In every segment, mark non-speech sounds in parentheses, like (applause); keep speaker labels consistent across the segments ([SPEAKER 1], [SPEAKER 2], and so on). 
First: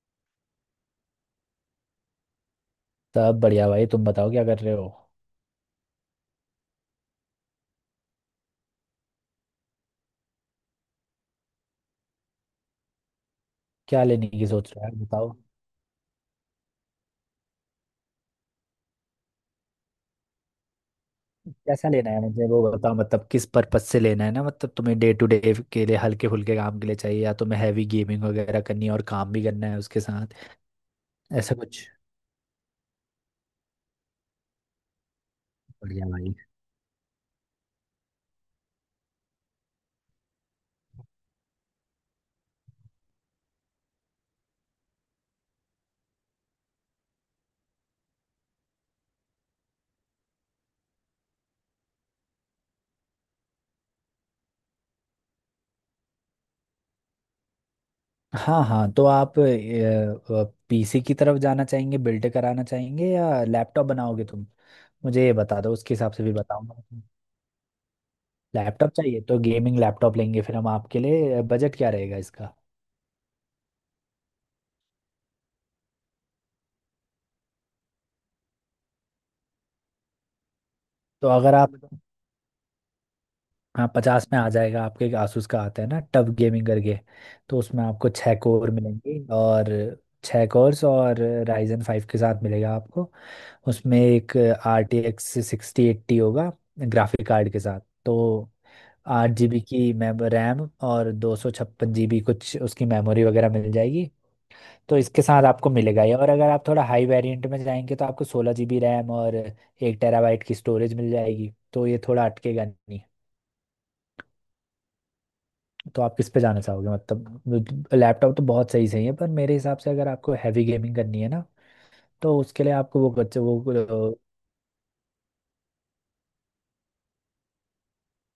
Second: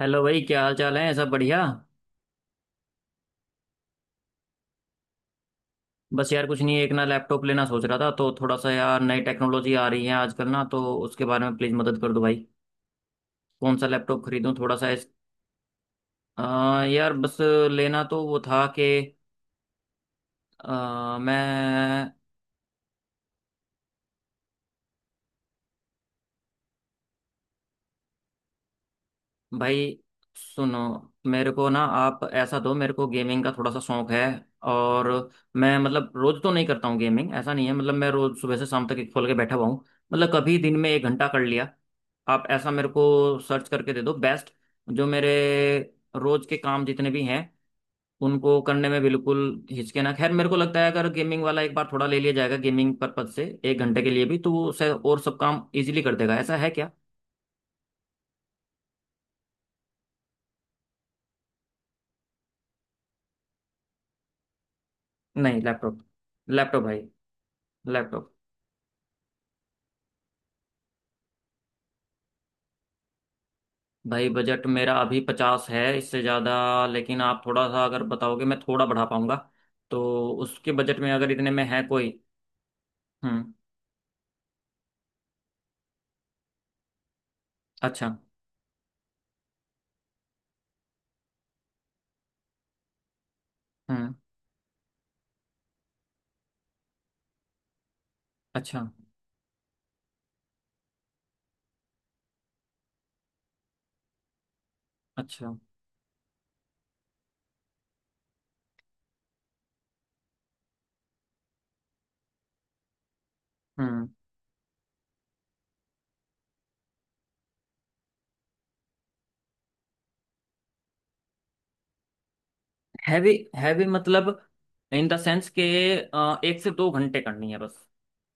[SPEAKER 1] Hello भाई, क्या हाल चाल है? सब बढ़िया।
[SPEAKER 2] सब बढ़िया भाई। तुम बताओ क्या कर रहे हो?
[SPEAKER 1] बस यार कुछ नहीं, एक ना लैपटॉप लेना सोच रहा था तो थोड़ा सा यार नई टेक्नोलॉजी आ रही है आजकल ना, तो उसके बारे में प्लीज़ मदद कर दो भाई। कौन सा
[SPEAKER 2] क्या
[SPEAKER 1] लैपटॉप
[SPEAKER 2] लेने की
[SPEAKER 1] खरीदूं,
[SPEAKER 2] सोच
[SPEAKER 1] थोड़ा
[SPEAKER 2] रहे हो
[SPEAKER 1] सा
[SPEAKER 2] यार, बताओ।
[SPEAKER 1] यार बस। लेना तो वो था कि
[SPEAKER 2] कैसा लेना
[SPEAKER 1] मैं।
[SPEAKER 2] है मुझे वो बताओ, मतलब किस पर्पज से लेना है ना, मतलब तुम्हें डे टू डे के लिए हल्के फुल्के काम के लिए चाहिए या तुम्हें हैवी गेमिंग वगैरह करनी है और काम भी करना है
[SPEAKER 1] भाई
[SPEAKER 2] उसके साथ?
[SPEAKER 1] सुनो, मेरे
[SPEAKER 2] ऐसा
[SPEAKER 1] को ना
[SPEAKER 2] कुछ।
[SPEAKER 1] आप ऐसा दो, मेरे को गेमिंग का थोड़ा सा शौक है। और मैं
[SPEAKER 2] बढ़िया
[SPEAKER 1] मतलब
[SPEAKER 2] भाई।
[SPEAKER 1] रोज तो नहीं करता हूँ गेमिंग, ऐसा नहीं है मतलब मैं रोज सुबह से शाम तक एक खोल के बैठा हुआ हूँ। मतलब कभी दिन में एक घंटा कर लिया। आप ऐसा मेरे को सर्च करके दे दो बेस्ट, जो मेरे रोज के काम जितने भी हैं उनको करने में बिल्कुल हिचके ना। खैर मेरे को लगता है अगर गेमिंग वाला एक बार थोड़ा ले लिया जाएगा गेमिंग पर्पज से एक घंटे के लिए भी, तो वो शायद और सब काम इजीली कर देगा। ऐसा है क्या?
[SPEAKER 2] हाँ हाँ, तो आप पीसी की तरफ जाना चाहेंगे, बिल्ड कराना चाहेंगे या लैपटॉप बनाओगे तुम? मुझे ये
[SPEAKER 1] नहीं,
[SPEAKER 2] बता दो, उसके
[SPEAKER 1] लैपटॉप
[SPEAKER 2] हिसाब से भी
[SPEAKER 1] लैपटॉप
[SPEAKER 2] बताऊंगा।
[SPEAKER 1] भाई, लैपटॉप।
[SPEAKER 2] लैपटॉप चाहिए तो गेमिंग लैपटॉप लेंगे फिर हम आपके लिए, बजट क्या रहेगा इसका?
[SPEAKER 1] भाई बजट मेरा अभी 50 है, इससे ज़्यादा लेकिन आप थोड़ा सा अगर बताओगे मैं थोड़ा बढ़ा पाऊंगा। तो उसके बजट में
[SPEAKER 2] तो
[SPEAKER 1] अगर इतने
[SPEAKER 2] अगर
[SPEAKER 1] में
[SPEAKER 2] आप,
[SPEAKER 1] है कोई। हम्म।
[SPEAKER 2] हाँ, पचास में आ जाएगा आपके, एक आसूस का आता है ना टफ गेमिंग करके। तो उसमें आपको
[SPEAKER 1] अच्छा।
[SPEAKER 2] छः कोर मिलेंगे, और छः कोर्स और राइजन फाइव के साथ मिलेगा आपको। उसमें
[SPEAKER 1] हम्म।
[SPEAKER 2] एक R T X sixty eighty होगा ग्राफिक कार्ड के साथ। तो
[SPEAKER 1] अच्छा।
[SPEAKER 2] 8 GB की मेम रैम और 256 GB कुछ उसकी मेमोरी वगैरह मिल जाएगी। तो इसके साथ
[SPEAKER 1] अच्छा।
[SPEAKER 2] आपको मिलेगा ये, और अगर आप थोड़ा हाई वेरिएंट में जाएंगे तो आपको 16 GB रैम और 1 TB की स्टोरेज मिल जाएगी, तो ये थोड़ा अटकेगा नहीं।
[SPEAKER 1] हम्म।
[SPEAKER 2] तो आप किस पे जाना चाहोगे? मतलब लैपटॉप तो बहुत सही सही है, पर मेरे हिसाब से अगर आपको हैवी गेमिंग करनी है ना, तो उसके लिए आपको वो
[SPEAKER 1] हैवी?
[SPEAKER 2] बच्चे वो
[SPEAKER 1] हैवी
[SPEAKER 2] अ,
[SPEAKER 1] मतलब इन द सेंस के एक से दो घंटे करनी है बस।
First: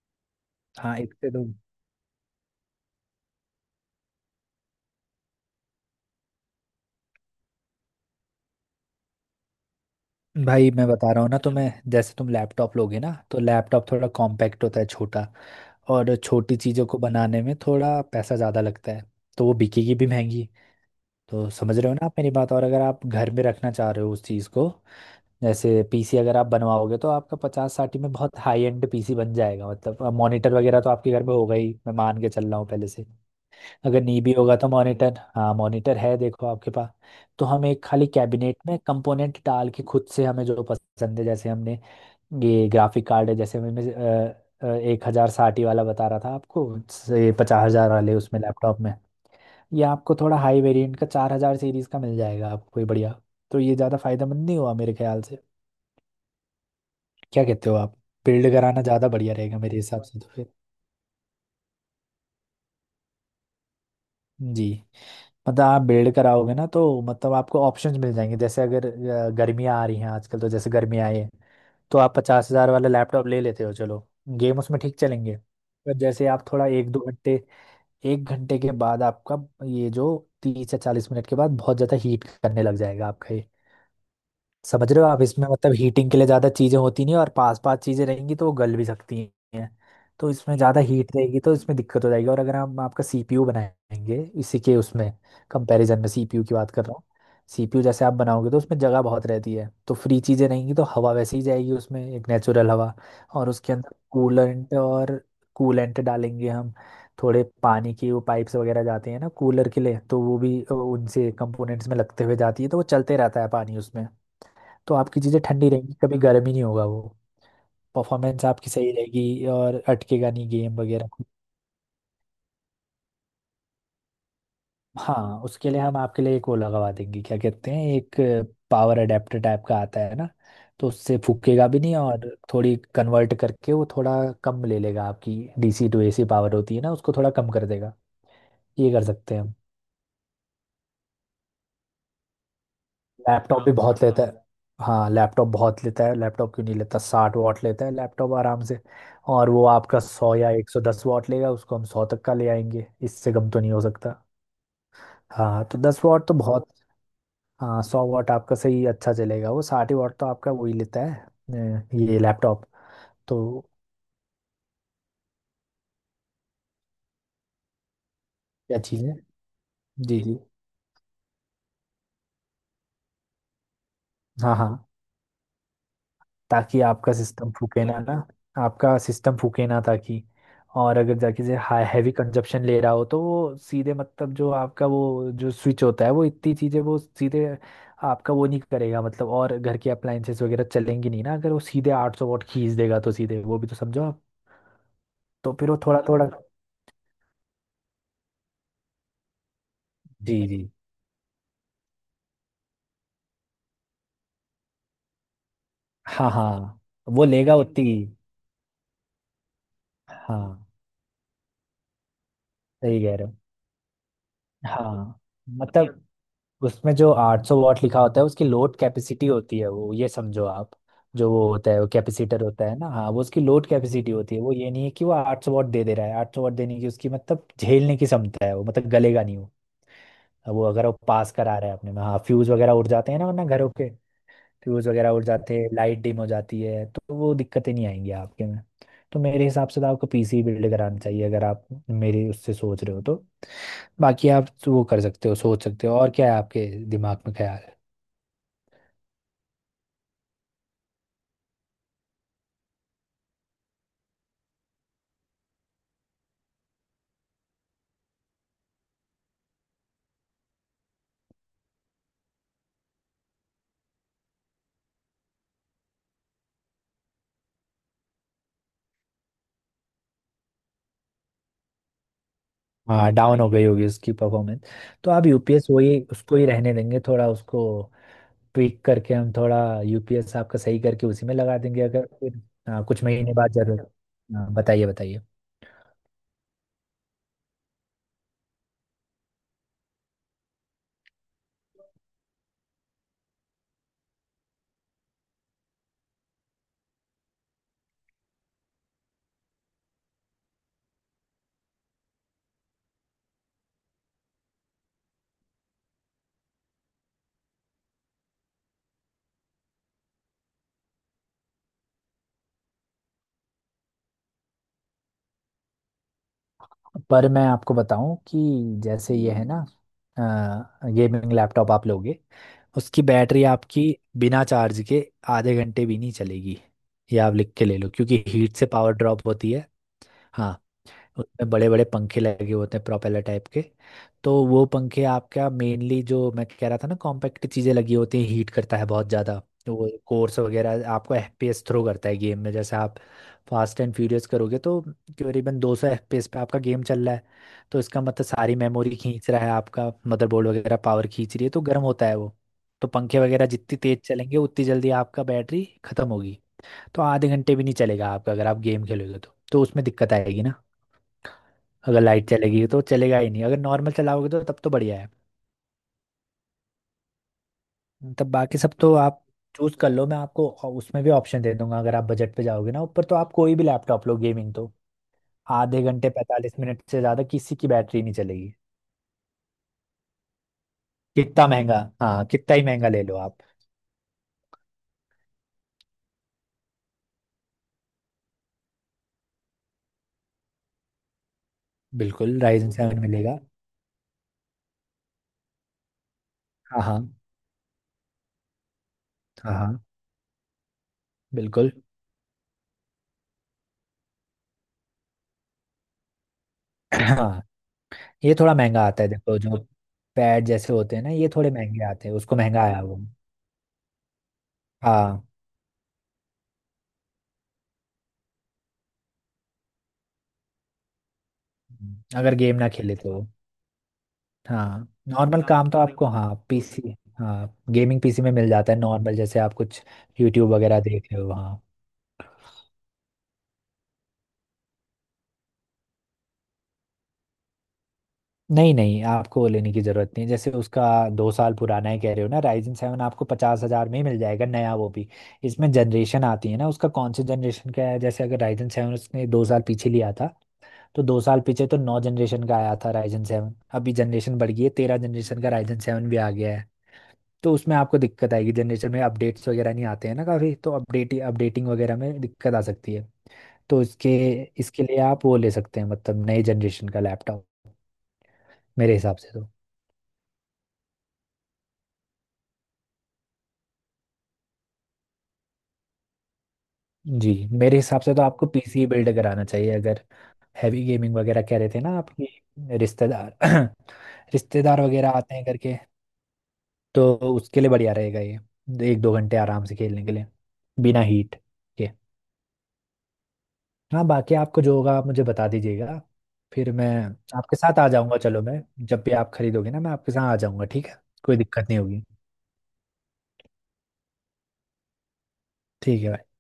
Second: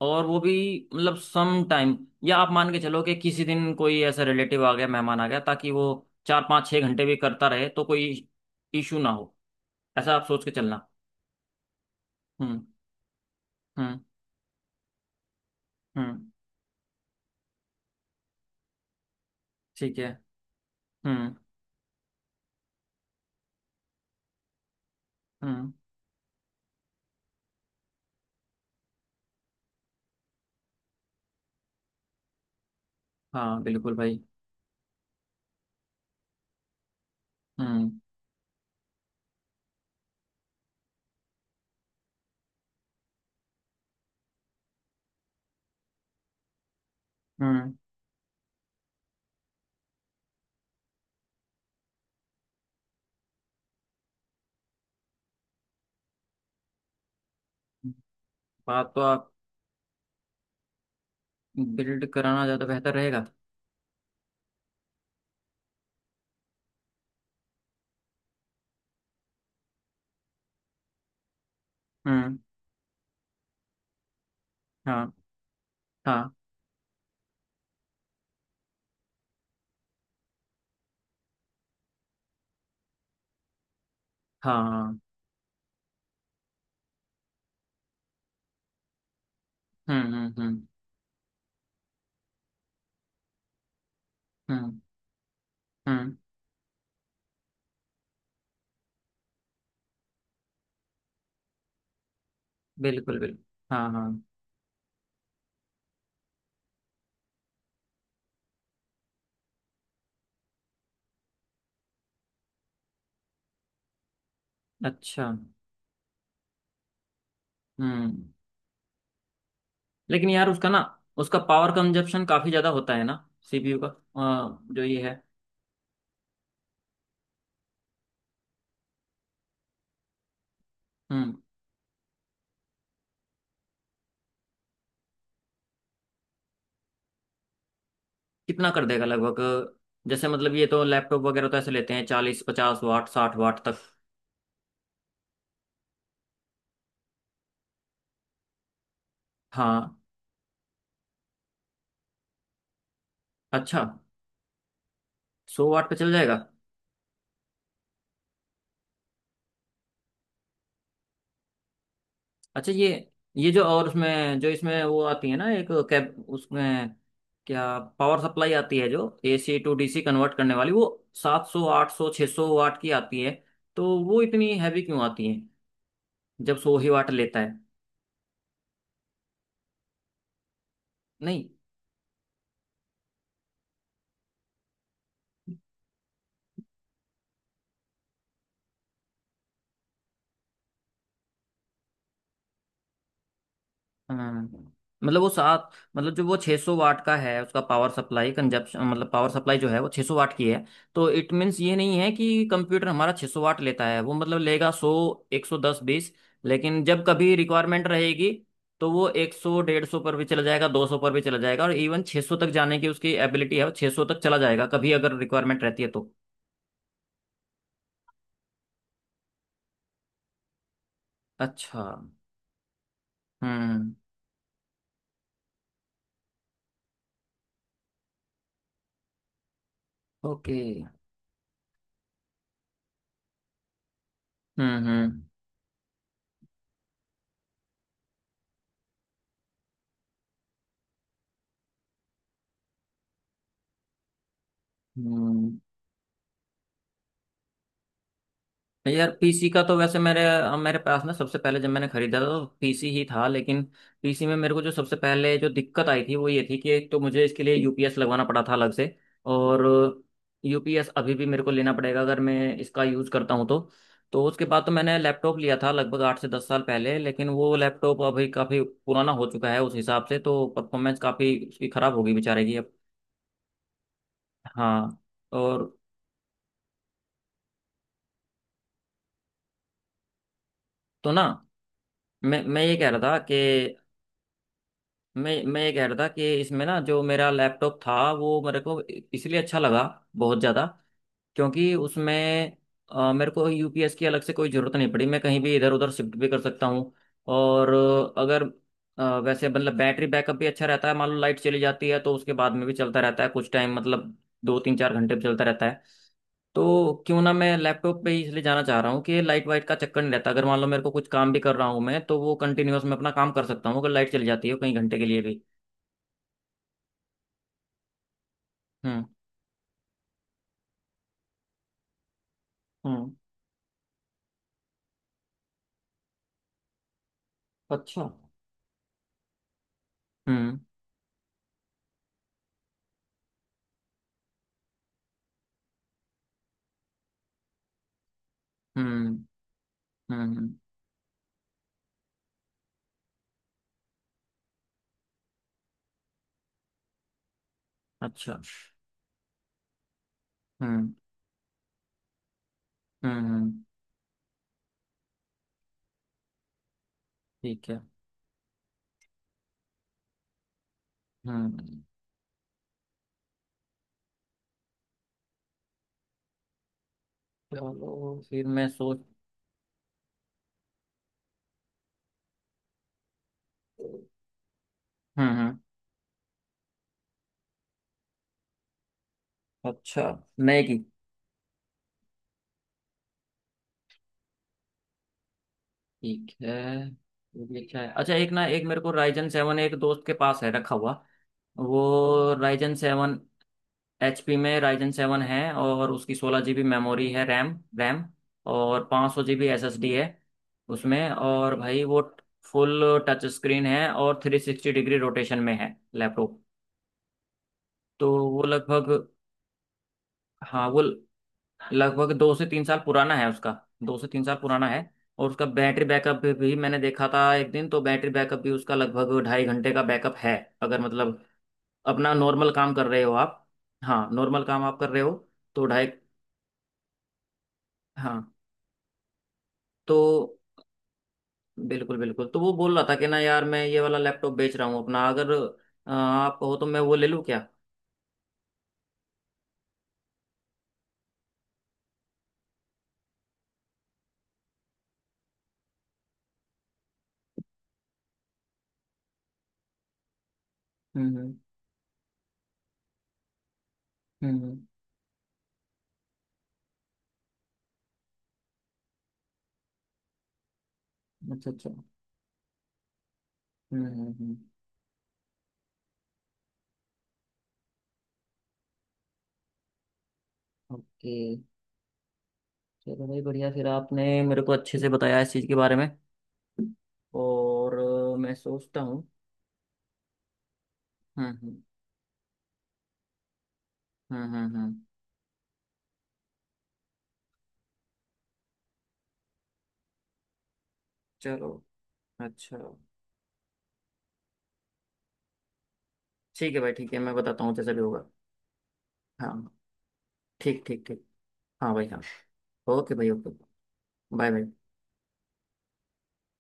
[SPEAKER 1] और वो भी
[SPEAKER 2] हाँ एक
[SPEAKER 1] मतलब
[SPEAKER 2] से तो।
[SPEAKER 1] Some time. या आप मान के चलो कि किसी दिन कोई ऐसा रिलेटिव आ गया, मेहमान आ गया, ताकि वो चार पाँच छः घंटे भी करता रहे तो कोई इशू ना हो, ऐसा आप सोच के
[SPEAKER 2] भाई मैं
[SPEAKER 1] चलना।
[SPEAKER 2] बता रहा हूँ ना, तो मैं जैसे तुम
[SPEAKER 1] हम्म।
[SPEAKER 2] लैपटॉप लोगे ना, तो लैपटॉप
[SPEAKER 1] हम्म।
[SPEAKER 2] थोड़ा कॉम्पैक्ट होता है, छोटा। और
[SPEAKER 1] हम्म।
[SPEAKER 2] छोटी चीज़ों को बनाने में थोड़ा पैसा ज़्यादा लगता है, तो वो बिकेगी
[SPEAKER 1] ठीक है।
[SPEAKER 2] भी महंगी।
[SPEAKER 1] हम्म।
[SPEAKER 2] तो समझ रहे हो ना आप मेरी बात? और अगर आप घर में रखना चाह रहे हो उस चीज़ को,
[SPEAKER 1] हम्म।
[SPEAKER 2] जैसे पीसी अगर आप बनवाओगे तो आपका पचास साठ में बहुत हाई एंड पीसी बन जाएगा, मतलब मॉनिटर वगैरह तो आपके घर में होगा ही, मैं मान के चल रहा हूँ पहले से।
[SPEAKER 1] हाँ बिल्कुल
[SPEAKER 2] अगर
[SPEAKER 1] भाई।
[SPEAKER 2] नहीं भी होगा तो मॉनिटर, हाँ, मॉनिटर है देखो आपके पास। तो हम एक
[SPEAKER 1] हम्म।
[SPEAKER 2] खाली कैबिनेट में कंपोनेंट डाल के खुद से, हमें जो पसंद है, जैसे हमने ये ग्राफिक कार्ड है, जैसे हमें एक हजार साठ वाला बता रहा था आपको, से पचास
[SPEAKER 1] हम्म।
[SPEAKER 2] हजार वाले उसमें लैपटॉप में। ये आपको थोड़ा हाई वेरिएंट का चार हजार सीरीज का मिल जाएगा आपको, ये बढ़िया। तो ये ज़्यादा फायदेमंद नहीं हुआ मेरे ख्याल से। क्या कहते हो आप? बिल्ड कराना
[SPEAKER 1] बात तो
[SPEAKER 2] ज़्यादा
[SPEAKER 1] आप।
[SPEAKER 2] बढ़िया रहेगा मेरे हिसाब से तो फिर।
[SPEAKER 1] बिल्ड कराना ज़्यादा बेहतर रहेगा।
[SPEAKER 2] जी। मतलब आप बिल्ड कराओगे ना, तो मतलब आपको ऑप्शंस मिल जाएंगे, जैसे अगर गर्मियाँ आ रही हैं आजकल, तो जैसे गर्मियाँ आई है तो आप
[SPEAKER 1] हम्म।
[SPEAKER 2] पचास हज़ार वाला लैपटॉप ले लेते हो चलो, गेम उसमें ठीक
[SPEAKER 1] हाँ।
[SPEAKER 2] चलेंगे। पर जैसे
[SPEAKER 1] हाँ।
[SPEAKER 2] आप थोड़ा एक दो घंटे, एक घंटे के बाद आपका ये जो, 30 या 40 मिनट के बाद बहुत ज़्यादा हीट करने लग जाएगा आपका ये।
[SPEAKER 1] हाँ।
[SPEAKER 2] समझ
[SPEAKER 1] हाँ।
[SPEAKER 2] रहे हो आप इसमें? मतलब हीटिंग के लिए ज़्यादा चीज़ें होती नहीं और पास पास चीज़ें रहेंगी तो वो गल भी सकती हैं।
[SPEAKER 1] हम्म।
[SPEAKER 2] तो
[SPEAKER 1] हम्म।
[SPEAKER 2] इसमें
[SPEAKER 1] हम्म।
[SPEAKER 2] ज़्यादा हीट रहेगी तो इसमें दिक्कत हो जाएगी, और अगर हम आपका सीपीयू बनाएंगे इसी के,
[SPEAKER 1] हम्म।
[SPEAKER 2] उसमें कंपैरिजन में
[SPEAKER 1] हम्म।
[SPEAKER 2] सीपीयू की बात कर रहा हूँ। सीपीयू जैसे आप बनाओगे तो उसमें जगह बहुत रहती है, तो फ्री चीज़ें रहेंगी, तो हवा वैसे ही जाएगी उसमें, एक नेचुरल हवा।
[SPEAKER 1] बिल्कुल बिल्कुल।
[SPEAKER 2] और उसके
[SPEAKER 1] हाँ
[SPEAKER 2] अंदर
[SPEAKER 1] हाँ।
[SPEAKER 2] कूलेंट और कूलेंट डालेंगे हम, थोड़े पानी की वो पाइप्स वगैरह जाते हैं ना कूलर के लिए, तो वो भी उनसे कंपोनेंट्स में लगते हुए जाती है, तो वो चलते रहता है पानी उसमें। तो आपकी
[SPEAKER 1] अच्छा।
[SPEAKER 2] चीज़ें ठंडी रहेंगी, कभी गर्म ही नहीं होगा वो।
[SPEAKER 1] हम्म।
[SPEAKER 2] परफॉर्मेंस आपकी सही रहेगी और
[SPEAKER 1] लेकिन
[SPEAKER 2] अटकेगा
[SPEAKER 1] यार
[SPEAKER 2] नहीं
[SPEAKER 1] उसका
[SPEAKER 2] गेम
[SPEAKER 1] ना,
[SPEAKER 2] वगैरह।
[SPEAKER 1] उसका पावर कंजप्शन काफ़ी ज़्यादा होता है ना, CPU का। जो ये है।
[SPEAKER 2] हाँ, उसके लिए हम आपके लिए एक वो लगवा देंगे, क्या कहते हैं, एक पावर अडेप्टर टाइप का आता है ना। तो उससे
[SPEAKER 1] हम्म।
[SPEAKER 2] फूकेगा भी नहीं, और थोड़ी कन्वर्ट करके वो थोड़ा कम ले लेगा। आपकी डीसी टू एसी पावर होती है ना, उसको थोड़ा कम कर देगा,
[SPEAKER 1] कितना कर
[SPEAKER 2] ये
[SPEAKER 1] देगा
[SPEAKER 2] कर सकते
[SPEAKER 1] लगभग?
[SPEAKER 2] हैं हम।
[SPEAKER 1] जैसे मतलब ये तो लैपटॉप वगैरह तो ऐसे लेते हैं 40 50 वाट, साठ
[SPEAKER 2] लैपटॉप
[SPEAKER 1] वाट
[SPEAKER 2] भी काम
[SPEAKER 1] तक।
[SPEAKER 2] बहुत, हाँ, लेता है। हाँ लैपटॉप बहुत लेता है, लैपटॉप क्यों नहीं लेता? 60 वॉट लेता है लैपटॉप आराम से। और वो
[SPEAKER 1] हाँ।
[SPEAKER 2] आपका सौ या 110 वॉट लेगा, उसको हम सौ तक का ले आएंगे, इससे कम तो नहीं हो
[SPEAKER 1] अच्छा।
[SPEAKER 2] सकता। हाँ
[SPEAKER 1] सौ
[SPEAKER 2] तो
[SPEAKER 1] वाट पे
[SPEAKER 2] दस
[SPEAKER 1] चल
[SPEAKER 2] वॉट तो
[SPEAKER 1] जाएगा।
[SPEAKER 2] बहुत। हाँ, 100 वॉट आपका सही अच्छा चलेगा। वो 60 वॉट तो आपका वही लेता है ये लैपटॉप।
[SPEAKER 1] अच्छा। ये। ये जो
[SPEAKER 2] तो
[SPEAKER 1] और उसमें जो इसमें वो आती है ना एक कैब, उसमें क्या पावर सप्लाई आती
[SPEAKER 2] क्या
[SPEAKER 1] है
[SPEAKER 2] चीज़
[SPEAKER 1] जो
[SPEAKER 2] है?
[SPEAKER 1] AC to DC
[SPEAKER 2] ji
[SPEAKER 1] convert
[SPEAKER 2] जी।
[SPEAKER 1] करने वाली वो? 700 800 600 वाट की आती है, तो वो इतनी
[SPEAKER 2] हाँ
[SPEAKER 1] हैवी
[SPEAKER 2] हाँ,
[SPEAKER 1] क्यों आती है जब सौ
[SPEAKER 2] ताकि
[SPEAKER 1] ही वाट
[SPEAKER 2] आपका
[SPEAKER 1] लेता
[SPEAKER 2] सिस्टम
[SPEAKER 1] है?
[SPEAKER 2] फूके ना ना, आपका सिस्टम फूके ना, ताकि और अगर जाके
[SPEAKER 1] नहीं।
[SPEAKER 2] से हाई हैवी कंजप्शन ले रहा हो तो वो सीधे, मतलब जो आपका वो जो स्विच होता है वो इतनी चीज़ें वो सीधे आपका वो नहीं करेगा, मतलब और घर के अप्लाइंसेस वगैरह चलेंगी नहीं ना, अगर वो सीधे 800 वॉट खींच देगा तो सीधे वो भी तो समझो आप।
[SPEAKER 1] हम्म। मतलब वो
[SPEAKER 2] तो
[SPEAKER 1] सात।
[SPEAKER 2] फिर वो थोड़ा
[SPEAKER 1] मतलब जो
[SPEAKER 2] थोड़ा।
[SPEAKER 1] वो 600 सौ वाट का है, उसका पावर सप्लाई कंजप्शन मतलब पावर सप्लाई जो है वो 600 वाट
[SPEAKER 2] जी
[SPEAKER 1] की
[SPEAKER 2] जी,
[SPEAKER 1] है। तो इट मीन्स ये नहीं है कि कंप्यूटर हमारा 600 वाट लेता है। वो मतलब लेगा 100, 110, 20,
[SPEAKER 2] हाँ हाँ,
[SPEAKER 1] लेकिन जब
[SPEAKER 2] वो
[SPEAKER 1] कभी
[SPEAKER 2] लेगा
[SPEAKER 1] रिक्वायरमेंट
[SPEAKER 2] उतनी।
[SPEAKER 1] रहेगी तो वो 100, 150 पर भी चला
[SPEAKER 2] हाँ
[SPEAKER 1] जाएगा, 200 पर भी चला जाएगा, और इवन 600 तक जाने की
[SPEAKER 2] सही
[SPEAKER 1] उसकी
[SPEAKER 2] कह रहे हो।
[SPEAKER 1] एबिलिटी है, वो 600 तक चला जाएगा कभी अगर
[SPEAKER 2] हाँ,
[SPEAKER 1] रिक्वायरमेंट रहती है
[SPEAKER 2] मतलब
[SPEAKER 1] तो।
[SPEAKER 2] उसमें जो 800 वॉट लिखा होता है उसकी लोड कैपेसिटी होती है वो, ये समझो आप। जो वो होता है
[SPEAKER 1] अच्छा।
[SPEAKER 2] वो कैपेसिटर होता है ना, हाँ, वो उसकी लोड
[SPEAKER 1] हम्म।
[SPEAKER 2] कैपेसिटी होती है वो, ये नहीं है कि वो 800 वॉट दे दे रहा है, 800 वॉट देने की उसकी मतलब झेलने की क्षमता है वो, मतलब गलेगा नहीं वो।
[SPEAKER 1] ओके।
[SPEAKER 2] वो अगर वो पास करा रहा है अपने में, हाँ, फ्यूज वगैरह उड़ जाते हैं ना, वरना घरों के
[SPEAKER 1] हम्म।
[SPEAKER 2] फ्यूज वगैरह
[SPEAKER 1] हम्म।
[SPEAKER 2] उड़ जाते हैं, लाइट डिम हो जाती है, तो वो दिक्कतें नहीं आएंगी आपके में। तो मेरे हिसाब से तो आपको पीसी बिल्ड कराना चाहिए अगर आप मेरी, उससे सोच रहे हो तो। बाकी आप वो कर सकते हो,
[SPEAKER 1] हम्म।
[SPEAKER 2] सोच सकते हो, और क्या है आपके दिमाग में ख्याल।
[SPEAKER 1] यार पीसी का तो वैसे मेरे मेरे पास ना सबसे पहले जब मैंने खरीदा था तो पीसी ही था, लेकिन पीसी में मेरे को जो सबसे पहले जो दिक्कत आई थी वो ये थी कि एक तो मुझे इसके लिए UPS लगवाना पड़ा था अलग से। और UPS अभी भी मेरे को लेना पड़ेगा अगर मैं इसका यूज़ करता हूँ तो। तो उसके बाद तो मैंने लैपटॉप लिया था लगभग 8 से 10 साल पहले, लेकिन वो लैपटॉप अभी काफ़ी पुराना हो चुका है, उस हिसाब से तो परफॉर्मेंस काफ़ी उसकी ख़राब होगी बेचारे की अब।
[SPEAKER 2] हाँ, डाउन हो गई होगी उसकी परफॉर्मेंस।
[SPEAKER 1] हाँ।
[SPEAKER 2] तो आप यूपीएस
[SPEAKER 1] और
[SPEAKER 2] वही उसको ही रहने देंगे, थोड़ा उसको ट्विक करके हम थोड़ा, यूपीएस आपका सही करके
[SPEAKER 1] तो ना
[SPEAKER 2] उसी में लगा देंगे अगर फिर।
[SPEAKER 1] मैं ये
[SPEAKER 2] हाँ,
[SPEAKER 1] कह रहा
[SPEAKER 2] कुछ
[SPEAKER 1] था
[SPEAKER 2] महीने
[SPEAKER 1] कि।
[SPEAKER 2] बाद जरूर। हाँ, बताइए बताइए।
[SPEAKER 1] मैं ये कह रहा था कि इसमें ना जो मेरा लैपटॉप था वो मेरे को इसलिए अच्छा लगा बहुत ज़्यादा, क्योंकि उसमें मेरे को UPS की अलग से कोई ज़रूरत नहीं पड़ी। मैं कहीं भी इधर उधर शिफ्ट भी कर सकता हूँ। और अगर वैसे मतलब बैटरी बैकअप भी अच्छा रहता है। मान लो लाइट चली जाती है तो उसके बाद में भी चलता रहता है कुछ टाइम, मतलब दो तीन चार घंटे भी चलता रहता है। तो क्यों ना मैं लैपटॉप पे ही इसलिए जाना चाह रहा हूँ कि लाइट वाइट का चक्कर नहीं रहता। अगर मान लो मेरे को कुछ काम भी कर रहा हूँ मैं, तो वो कंटिन्यूअस मैं अपना काम कर सकता हूँ अगर लाइट चली जाती है कई घंटे के लिए भी।
[SPEAKER 2] पर मैं आपको बताऊं कि
[SPEAKER 1] हम्म।
[SPEAKER 2] जैसे ये है ना, गेमिंग लैपटॉप आप लोगे, उसकी
[SPEAKER 1] हम्म।
[SPEAKER 2] बैटरी आपकी बिना चार्ज के आधे घंटे भी नहीं चलेगी, ये आप लिख के ले लो,
[SPEAKER 1] अच्छा।
[SPEAKER 2] क्योंकि हीट से पावर ड्रॉप होती है। हाँ,
[SPEAKER 1] हम्म।
[SPEAKER 2] उसमें बड़े बड़े पंखे लगे होते हैं प्रोपेलर टाइप के। तो वो पंखे आपका मेनली, जो मैं कह रहा था ना, कॉम्पैक्ट चीज़ें लगी होती हैं, हीट करता है बहुत
[SPEAKER 1] हम्म।
[SPEAKER 2] ज़्यादा। तो वो कोर्स
[SPEAKER 1] हम्म।
[SPEAKER 2] वगैरह आपको एफपीएस थ्रो करता है गेम में, जैसे आप फास्ट एंड फ्यूरियस करोगे तो करीबन 200 एफपीएस पे आपका गेम चल रहा है। तो इसका मतलब
[SPEAKER 1] अच्छा।
[SPEAKER 2] सारी मेमोरी खींच रहा है आपका, मदरबोर्ड वगैरह
[SPEAKER 1] हम्म।
[SPEAKER 2] पावर खींच रही है, तो गर्म होता है वो। तो पंखे वगैरह
[SPEAKER 1] हम्म।
[SPEAKER 2] जितनी तेज चलेंगे उतनी जल्दी आपका बैटरी खत्म होगी। तो आधे घंटे भी
[SPEAKER 1] ठीक
[SPEAKER 2] नहीं
[SPEAKER 1] है।
[SPEAKER 2] चलेगा आपका अगर आप गेम खेलोगे तो उसमें दिक्कत आएगी।
[SPEAKER 1] हम्म।
[SPEAKER 2] अगर लाइट चलेगी तो चलेगा ही नहीं, अगर नॉर्मल चलाओगे तो तब तो बढ़िया है।
[SPEAKER 1] चलो
[SPEAKER 2] तब
[SPEAKER 1] फिर
[SPEAKER 2] बाकी
[SPEAKER 1] मैं
[SPEAKER 2] सब तो
[SPEAKER 1] सोच।
[SPEAKER 2] आप चूज कर लो, मैं आपको उसमें भी ऑप्शन दे दूंगा। अगर आप बजट पे जाओगे ना ऊपर, तो आप कोई भी
[SPEAKER 1] हम्म।
[SPEAKER 2] लैपटॉप लो, गेमिंग तो
[SPEAKER 1] हम्म।
[SPEAKER 2] आधे घंटे 45 मिनट से ज्यादा किसी की बैटरी नहीं चलेगी।
[SPEAKER 1] अच्छा। मैगी।
[SPEAKER 2] कितना महंगा, हाँ, कितना ही महंगा ले लो आप।
[SPEAKER 1] ठीक है। ये भी अच्छा है। अच्छा एक ना, एक मेरे को राइजन सेवन एक दोस्त के पास है रखा हुआ। वो
[SPEAKER 2] बिल्कुल राइजन
[SPEAKER 1] राइजन
[SPEAKER 2] सेवन
[SPEAKER 1] सेवन,
[SPEAKER 2] मिलेगा।
[SPEAKER 1] HP में राइजन सेवन है, और उसकी 16 GB
[SPEAKER 2] हाँ
[SPEAKER 1] मेमोरी
[SPEAKER 2] हाँ।
[SPEAKER 1] है, रैम रैम। और 500 GB
[SPEAKER 2] हाँ हाँ।
[SPEAKER 1] SSD है उसमें। और
[SPEAKER 2] बिल्कुल।
[SPEAKER 1] भाई वो फुल टच स्क्रीन है और 360 डिग्री रोटेशन में है लैपटॉप।
[SPEAKER 2] हाँ,
[SPEAKER 1] तो
[SPEAKER 2] ये
[SPEAKER 1] वो
[SPEAKER 2] थोड़ा महंगा आता
[SPEAKER 1] लगभग।
[SPEAKER 2] है देखो, जो पैड
[SPEAKER 1] हाँ
[SPEAKER 2] जैसे
[SPEAKER 1] वो
[SPEAKER 2] होते हैं ना, ये थोड़े महंगे आते
[SPEAKER 1] लगभग
[SPEAKER 2] हैं,
[SPEAKER 1] दो
[SPEAKER 2] उसको
[SPEAKER 1] से
[SPEAKER 2] महंगा
[SPEAKER 1] तीन साल
[SPEAKER 2] आया वो।
[SPEAKER 1] पुराना है उसका। दो से तीन साल पुराना है।
[SPEAKER 2] हाँ,
[SPEAKER 1] और उसका बैटरी बैकअप भी मैंने देखा था एक दिन, तो बैटरी बैकअप भी उसका लगभग 2.5 घंटे का बैकअप है। अगर मतलब अपना
[SPEAKER 2] अगर
[SPEAKER 1] नॉर्मल
[SPEAKER 2] गेम ना
[SPEAKER 1] काम कर
[SPEAKER 2] खेले
[SPEAKER 1] रहे हो
[SPEAKER 2] तो।
[SPEAKER 1] आप। हाँ नॉर्मल काम आप
[SPEAKER 2] हाँ,
[SPEAKER 1] कर रहे हो।
[SPEAKER 2] नॉर्मल काम
[SPEAKER 1] तो
[SPEAKER 2] काम तो
[SPEAKER 1] ढाई।
[SPEAKER 2] नहीं आपको होता, हाँ पीसी। हाँ, गेमिंग पीसी में
[SPEAKER 1] हाँ।
[SPEAKER 2] मिल जाता है नॉर्मल, जैसे आप कुछ
[SPEAKER 1] तो
[SPEAKER 2] यूट्यूब वगैरह देख रहे हो, हाँ।
[SPEAKER 1] बिल्कुल बिल्कुल। तो वो बोल रहा था कि ना यार मैं ये वाला लैपटॉप बेच रहा हूँ अपना, अगर आप कहो तो मैं वो ले लूँ क्या?
[SPEAKER 2] नहीं नहीं, आपको वो लेने की ज़रूरत नहीं है। जैसे उसका दो साल पुराना है कह रहे हो ना, राइजन सेवन आपको पचास हज़ार में ही मिल जाएगा नया वो भी। इसमें जनरेशन आती है ना, उसका कौन से जनरेशन का है, जैसे अगर राइजन सेवन उसने दो साल पीछे लिया था, तो दो
[SPEAKER 1] हम्म।
[SPEAKER 2] साल पीछे तो नौ जनरेशन का आया था राइजन सेवन। अभी
[SPEAKER 1] हम्म।
[SPEAKER 2] जनरेशन बढ़ गई
[SPEAKER 1] हम्म।
[SPEAKER 2] है, तेरह जनरेशन का राइजन सेवन भी आ गया है। तो उसमें आपको दिक्कत आएगी, जनरेशन में अपडेट्स वगैरह नहीं आते हैं ना काफ़ी, तो
[SPEAKER 1] अच्छा।
[SPEAKER 2] अपडेटिंग
[SPEAKER 1] अच्छा।
[SPEAKER 2] वगैरह में दिक्कत आ सकती है। तो
[SPEAKER 1] हम्म। हम्म।
[SPEAKER 2] इसके
[SPEAKER 1] हम्म।
[SPEAKER 2] इसके लिए आप वो ले सकते हैं, मतलब नए जनरेशन का लैपटॉप, मेरे हिसाब से तो।
[SPEAKER 1] ओके। चलो भाई बढ़िया, फिर आपने मेरे को अच्छे से बताया इस चीज़ के बारे में।
[SPEAKER 2] जी। मेरे
[SPEAKER 1] और
[SPEAKER 2] हिसाब से तो
[SPEAKER 1] मैं
[SPEAKER 2] आपको
[SPEAKER 1] सोचता
[SPEAKER 2] पीसी
[SPEAKER 1] हूँ।
[SPEAKER 2] बिल्ड कराना चाहिए अगर हैवी गेमिंग
[SPEAKER 1] हम्म।
[SPEAKER 2] वगैरह
[SPEAKER 1] हम्म।
[SPEAKER 2] कह रहे थे ना आपके रिश्तेदार,
[SPEAKER 1] हम्म।
[SPEAKER 2] (clears throat)
[SPEAKER 1] हम्म। हम्म।
[SPEAKER 2] रिश्तेदार वगैरह आते हैं करके, तो उसके लिए बढ़िया रहेगा ये, एक दो घंटे आराम से खेलने के लिए बिना हीट
[SPEAKER 1] चलो।
[SPEAKER 2] के।
[SPEAKER 1] अच्छा।
[SPEAKER 2] हाँ, बाकी आपको जो होगा आप मुझे बता दीजिएगा,
[SPEAKER 1] ठीक है
[SPEAKER 2] फिर
[SPEAKER 1] भाई,
[SPEAKER 2] मैं
[SPEAKER 1] ठीक है, मैं बताता हूँ
[SPEAKER 2] आपके
[SPEAKER 1] जैसे
[SPEAKER 2] साथ
[SPEAKER 1] भी
[SPEAKER 2] आ
[SPEAKER 1] होगा।
[SPEAKER 2] जाऊंगा। चलो मैं, जब भी आप
[SPEAKER 1] हाँ।
[SPEAKER 2] खरीदोगे ना मैं आपके साथ आ
[SPEAKER 1] ठीक
[SPEAKER 2] जाऊंगा,
[SPEAKER 1] ठीक
[SPEAKER 2] ठीक है,
[SPEAKER 1] ठीक।
[SPEAKER 2] कोई दिक्कत
[SPEAKER 1] हाँ
[SPEAKER 2] नहीं
[SPEAKER 1] भाई हाँ।
[SPEAKER 2] होगी।
[SPEAKER 1] ओके भाई ओके। Bye bye.
[SPEAKER 2] ठीक है भाई।